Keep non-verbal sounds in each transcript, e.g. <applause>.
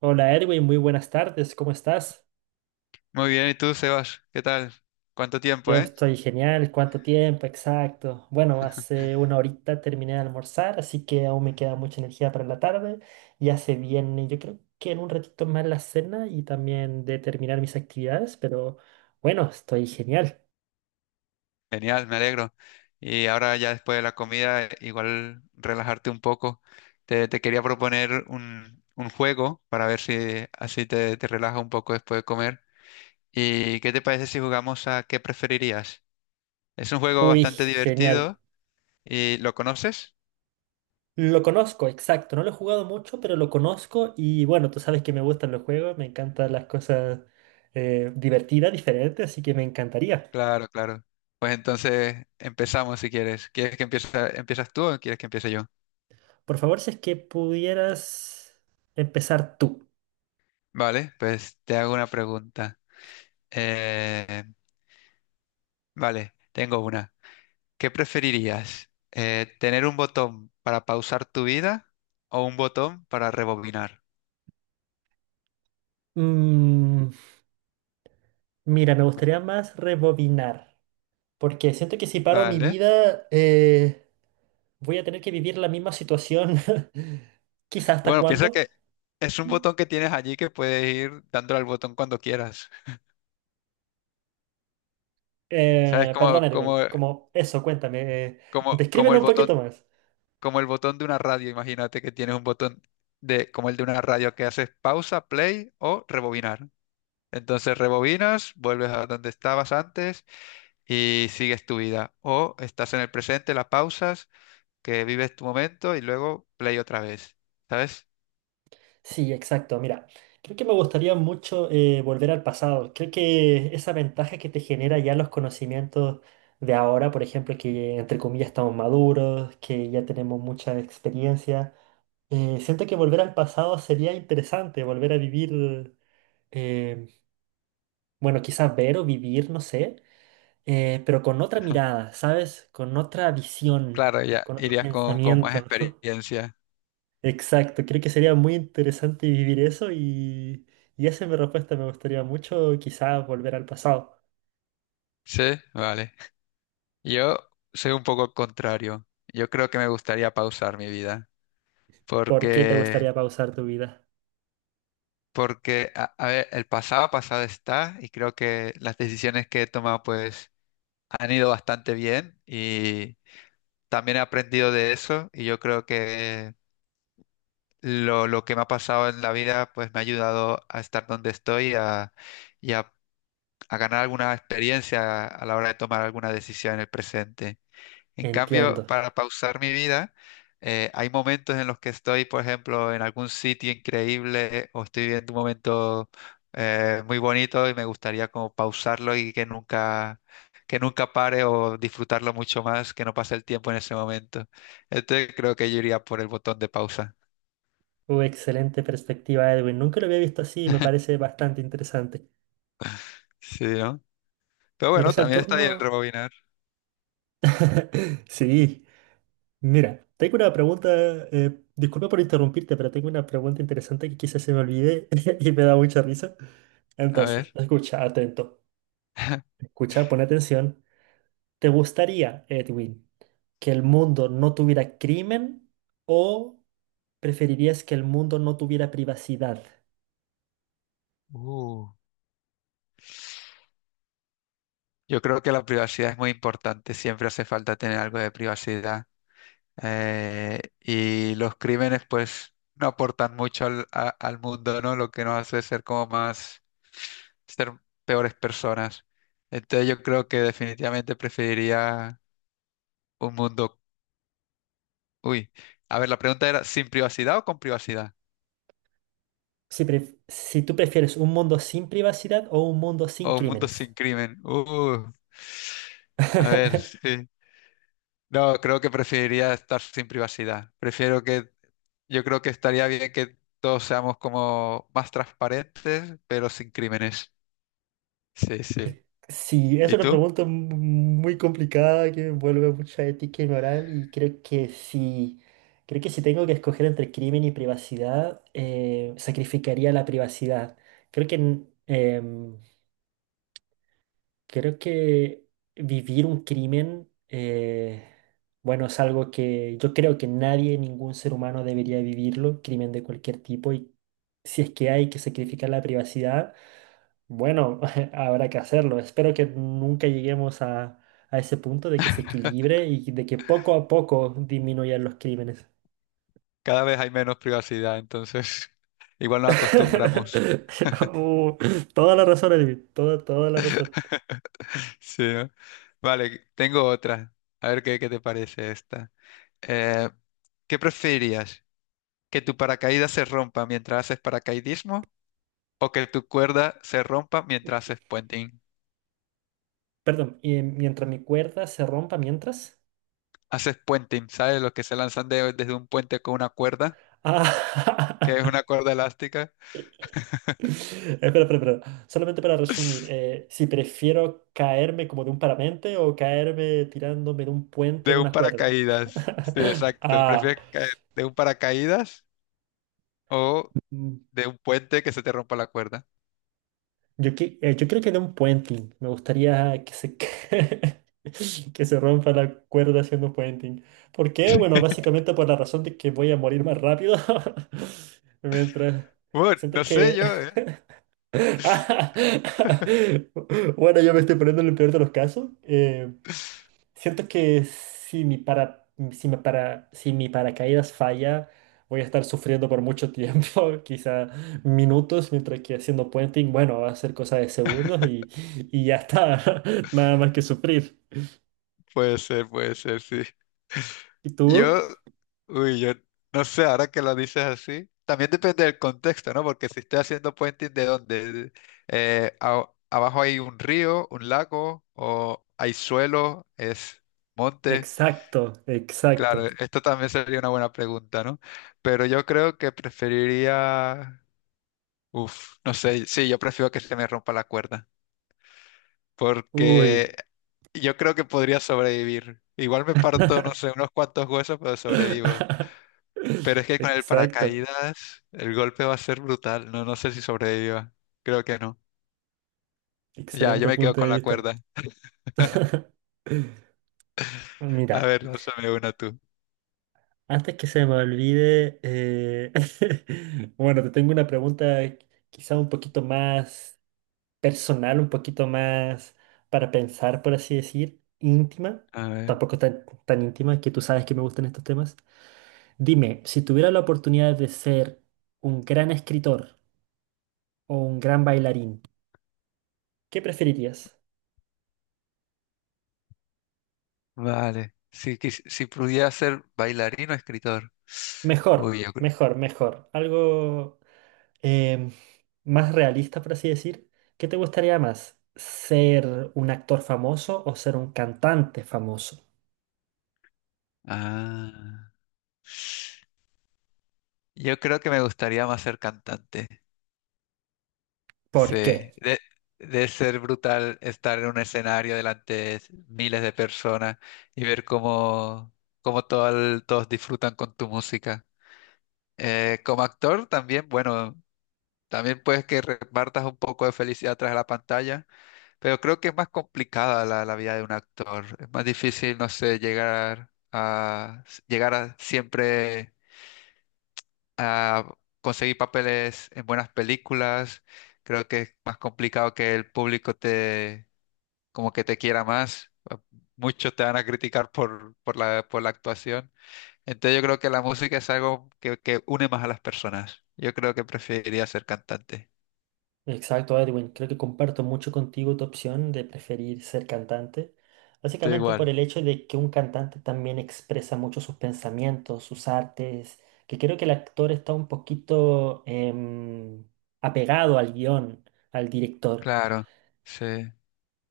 Hola Erwin, muy buenas tardes, ¿cómo estás? Muy bien, ¿y tú, Sebas? ¿Qué tal? ¿Cuánto tiempo, Yo estoy genial, ¿cuánto tiempo? Exacto. Bueno, hace una horita terminé de almorzar, así que aún me queda mucha energía para la tarde. Ya se viene, yo creo que en un ratito más la cena y también de terminar mis actividades, pero bueno, estoy genial. Genial, me alegro. Y ahora ya después de la comida, igual relajarte un poco. Te quería proponer un juego para ver si así te relajas un poco después de comer. ¿Y qué te parece si jugamos a qué preferirías? Es un juego Uy, bastante genial. divertido y ¿lo conoces? Lo conozco, exacto. No lo he jugado mucho, pero lo conozco y bueno, tú sabes que me gustan los juegos, me encantan las cosas divertidas, diferentes, así que me encantaría. Claro, claro. Pues entonces empezamos si quieres. ¿Quieres que empiece, empiezas tú o quieres que empiece yo? Por favor, si es que pudieras empezar tú. Vale, pues te hago una pregunta. Eh, Vale, tengo una. ¿Qué preferirías? ¿Tener un botón para pausar tu vida o un botón para rebobinar? Mm, mira, me gustaría más rebobinar, porque siento que si paro mi Vale. vida, voy a tener que vivir la misma situación, <laughs> quizás hasta Bueno, piensa cuándo. que es un botón que tienes allí que puedes ir dándole al botón cuando quieras. ¿Sabes? Perdón, Edwin, como eso, cuéntame, como, como descríbelo el un botón, poquito más. como el botón de una radio. Imagínate que tienes un botón de, como el de una radio que haces pausa, play o rebobinar. Entonces rebobinas, vuelves a donde estabas antes y sigues tu vida. O estás en el presente, la pausas que vives tu momento y luego play otra vez, ¿sabes? Sí, exacto. Mira, creo que me gustaría mucho volver al pasado. Creo que esa ventaja que te genera ya los conocimientos de ahora, por ejemplo, que entre comillas estamos maduros, que ya tenemos mucha experiencia, siento que volver al pasado sería interesante, volver a vivir, eh, bueno, quizás ver o vivir, no sé, pero con otra mirada, ¿sabes? Con otra visión, Claro, ya con otro irías con más pensamiento. <laughs> experiencia. Exacto, creo que sería muy interesante vivir eso y esa es mi respuesta. Me gustaría mucho quizás volver al pasado. Sí, vale. Yo soy un poco el contrario. Yo creo que me gustaría pausar mi vida. ¿Por qué te Porque, gustaría pausar tu vida? porque a ver, el pasado pasado está y creo que las decisiones que he tomado pues han ido bastante bien y también he aprendido de eso y yo creo que lo que me ha pasado en la vida pues me ha ayudado a estar donde estoy y a ganar alguna experiencia a la hora de tomar alguna decisión en el presente. En cambio, Entiendo. para pausar mi vida, hay momentos en los que estoy, por ejemplo, en algún sitio increíble o estoy viendo un momento muy bonito y me gustaría como pausarlo y que nunca pare o disfrutarlo mucho más, que no pase el tiempo en ese momento. Entonces creo que yo iría por el botón de pausa. Excelente perspectiva, Edwin. Nunca lo había visto así y me parece bastante interesante. Sí, ¿no? Pero Mira, bueno, ¿es el también está ahí el turno? rebobinar. <laughs> Sí. Mira, tengo una pregunta, disculpa por interrumpirte, pero tengo una pregunta interesante que quizás se me olvide <laughs> y me da mucha risa. A Entonces, ver. escucha, atento. <laughs> Escucha, pon atención. ¿Te gustaría, Edwin, que el mundo no tuviera crimen o preferirías que el mundo no tuviera privacidad? Uh. Yo creo que la privacidad es muy importante, siempre hace falta tener algo de privacidad. Y los crímenes, pues, no aportan mucho al mundo, ¿no? Lo que nos hace ser como más, ser peores personas. Entonces yo creo que definitivamente preferiría un mundo. Uy, a ver, la pregunta era, ¿sin privacidad o con privacidad? Si, si tú prefieres un mundo sin privacidad o un mundo sin ¿O un mundo crímenes. sin crimen? A ver, <laughs> sí. No, creo que preferiría estar sin privacidad. Prefiero que yo creo que estaría bien que todos seamos como más transparentes, pero sin crímenes. Sí, sí. Sí, es ¿Y una tú? pregunta muy complicada que me envuelve mucha ética y moral y creo que si tengo que escoger entre crimen y privacidad, sacrificaría la privacidad. Creo que em, creo que vivir un crimen, bueno, es algo que yo creo que nadie, ningún ser humano debería vivirlo, crimen de cualquier tipo, y si es que hay que sacrificar la privacidad, bueno, <laughs> habrá que hacerlo. Espero que nunca lleguemos a ese punto de que se <laughs> equilibre y de que poco a poco disminuyan los crímenes. Cada vez hay menos privacidad, entonces <laughs> igual nos acostumbramos. <laughs> Uh, toda la razón, Edwin, toda, toda la razón. <laughs> Sí, ¿no? Vale, tengo otra. A ver qué, qué te parece esta. Eh, ¿Qué preferirías? ¿Que tu paracaídas se rompa mientras haces paracaidismo o que tu cuerda se rompa mientras haces puenting? Perdón, y mientras mi cuerda se rompa, mientras... Haces puenting, ¿sabes? Los que se lanzan desde un puente con una cuerda, Ah, que es <laughs> una cuerda elástica. <laughs> Espera, espera, espera. Solamente para resumir, <laughs> si prefiero caerme como de un parapente o caerme tirándome de un puente De en un una cuerda. paracaídas. Sí, <laughs> exacto. Ah, ¿Prefieres caer de un paracaídas o mm, de un puente que se te rompa la cuerda? Yo creo que de un puenting. Me gustaría que <laughs> que se rompa la cuerda haciendo puenting. ¿Por qué? Bueno, <laughs> básicamente por la razón de que voy a morir más rápido. <laughs> Mientras Bueno, siento no sé que yo, ¿eh? <laughs> <laughs> bueno, yo me estoy poniendo en el peor de los casos. Siento que si mi paracaídas falla, voy a estar sufriendo por mucho tiempo, <laughs> quizá minutos, mientras que haciendo puenting, bueno, va a ser cosa de segundos y ya está, <laughs> nada más que sufrir. Puede ser, sí. ¿Y tú? Yo, uy, yo no sé, ahora que lo dices así, también depende del contexto, ¿no? Porque si estoy haciendo puenting, ¿de dónde? Abajo hay un río, un lago, o hay suelo, es monte. Exacto, exacto. Claro, esto también sería una buena pregunta, ¿no? Pero yo creo que preferiría uf, no sé, sí, yo prefiero que se me rompa la cuerda, porque Uy. yo creo que podría sobrevivir. Igual me parto, no sé, <laughs> unos cuantos huesos, pero sobrevivo. Pero es que con el Exacto. paracaídas el golpe va a ser brutal, no, no sé si sobreviva. Creo que no. Ya, yo Excelente me quedo punto con de la vista. cuerda. <laughs> A Mira, ver, lánzame una tú. antes que se me olvide, <laughs> bueno, te tengo una pregunta quizá un poquito más personal, un poquito más para pensar, por así decir, íntima, A ver, tampoco tan, tan íntima, que tú sabes que me gustan estos temas. Dime, si tuviera la oportunidad de ser un gran escritor o un gran bailarín, ¿qué preferirías? vale. Si, si pudiera ser bailarín o escritor. Uy, Mejor, yo creo. mejor, mejor. Algo... em, más realista, por así decir, ¿qué te gustaría más? ¿Ser un actor famoso o ser un cantante famoso? Ah. Yo creo que me gustaría más ser cantante. ¿Por qué? Sí, de, de ser brutal estar en un escenario delante de miles de personas y ver cómo, cómo todos disfrutan con tu música. Como actor también, bueno, también puedes que repartas un poco de felicidad tras la pantalla, pero creo que es más complicada la vida de un actor. Es más difícil, no sé, llegar a, llegar a siempre a conseguir papeles en buenas películas. Creo que es más complicado que el público te, como que te quiera más. Muchos te van a criticar por, por la actuación. Entonces yo creo que la música es algo que une más a las personas. Yo creo que preferiría ser cantante. Exacto, Edwin. Creo que comparto mucho contigo tu opción de preferir ser cantante. Tú Básicamente por igual. el hecho de que un cantante también expresa mucho sus pensamientos, sus artes, que creo que el actor está un poquito apegado al guión, al director. Claro, sí.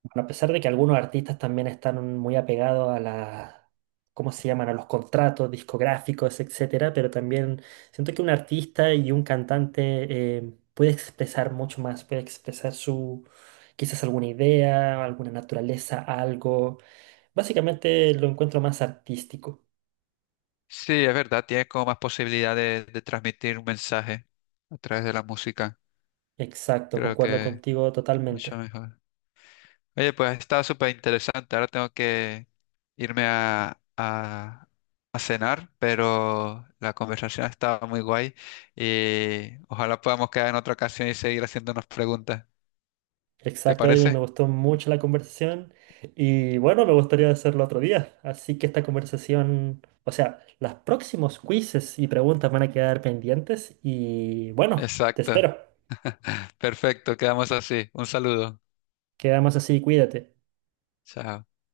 Bueno, a pesar de que algunos artistas también están muy apegados a las, ¿cómo se llaman? A los contratos discográficos, etcétera, pero también siento que un artista y un cantante puede expresar mucho más, puede expresar su, quizás alguna idea, alguna naturaleza, algo. Básicamente lo encuentro más artístico. Sí, es verdad, tienes como más posibilidad de transmitir un mensaje a través de la música. Exacto, Creo concuerdo que contigo mucho totalmente. mejor. Oye, pues está súper interesante. Ahora tengo que irme a cenar, pero la conversación estaba muy guay y ojalá podamos quedar en otra ocasión y seguir haciéndonos preguntas. ¿Te Exacto, Edwin, parece? me gustó mucho la conversación y bueno, me gustaría hacerlo otro día. Así que esta conversación, o sea, los próximos quizzes y preguntas van a quedar pendientes y bueno, te Exacto. espero. <laughs> Perfecto, quedamos así. Un saludo. Quedamos así, cuídate. Chao.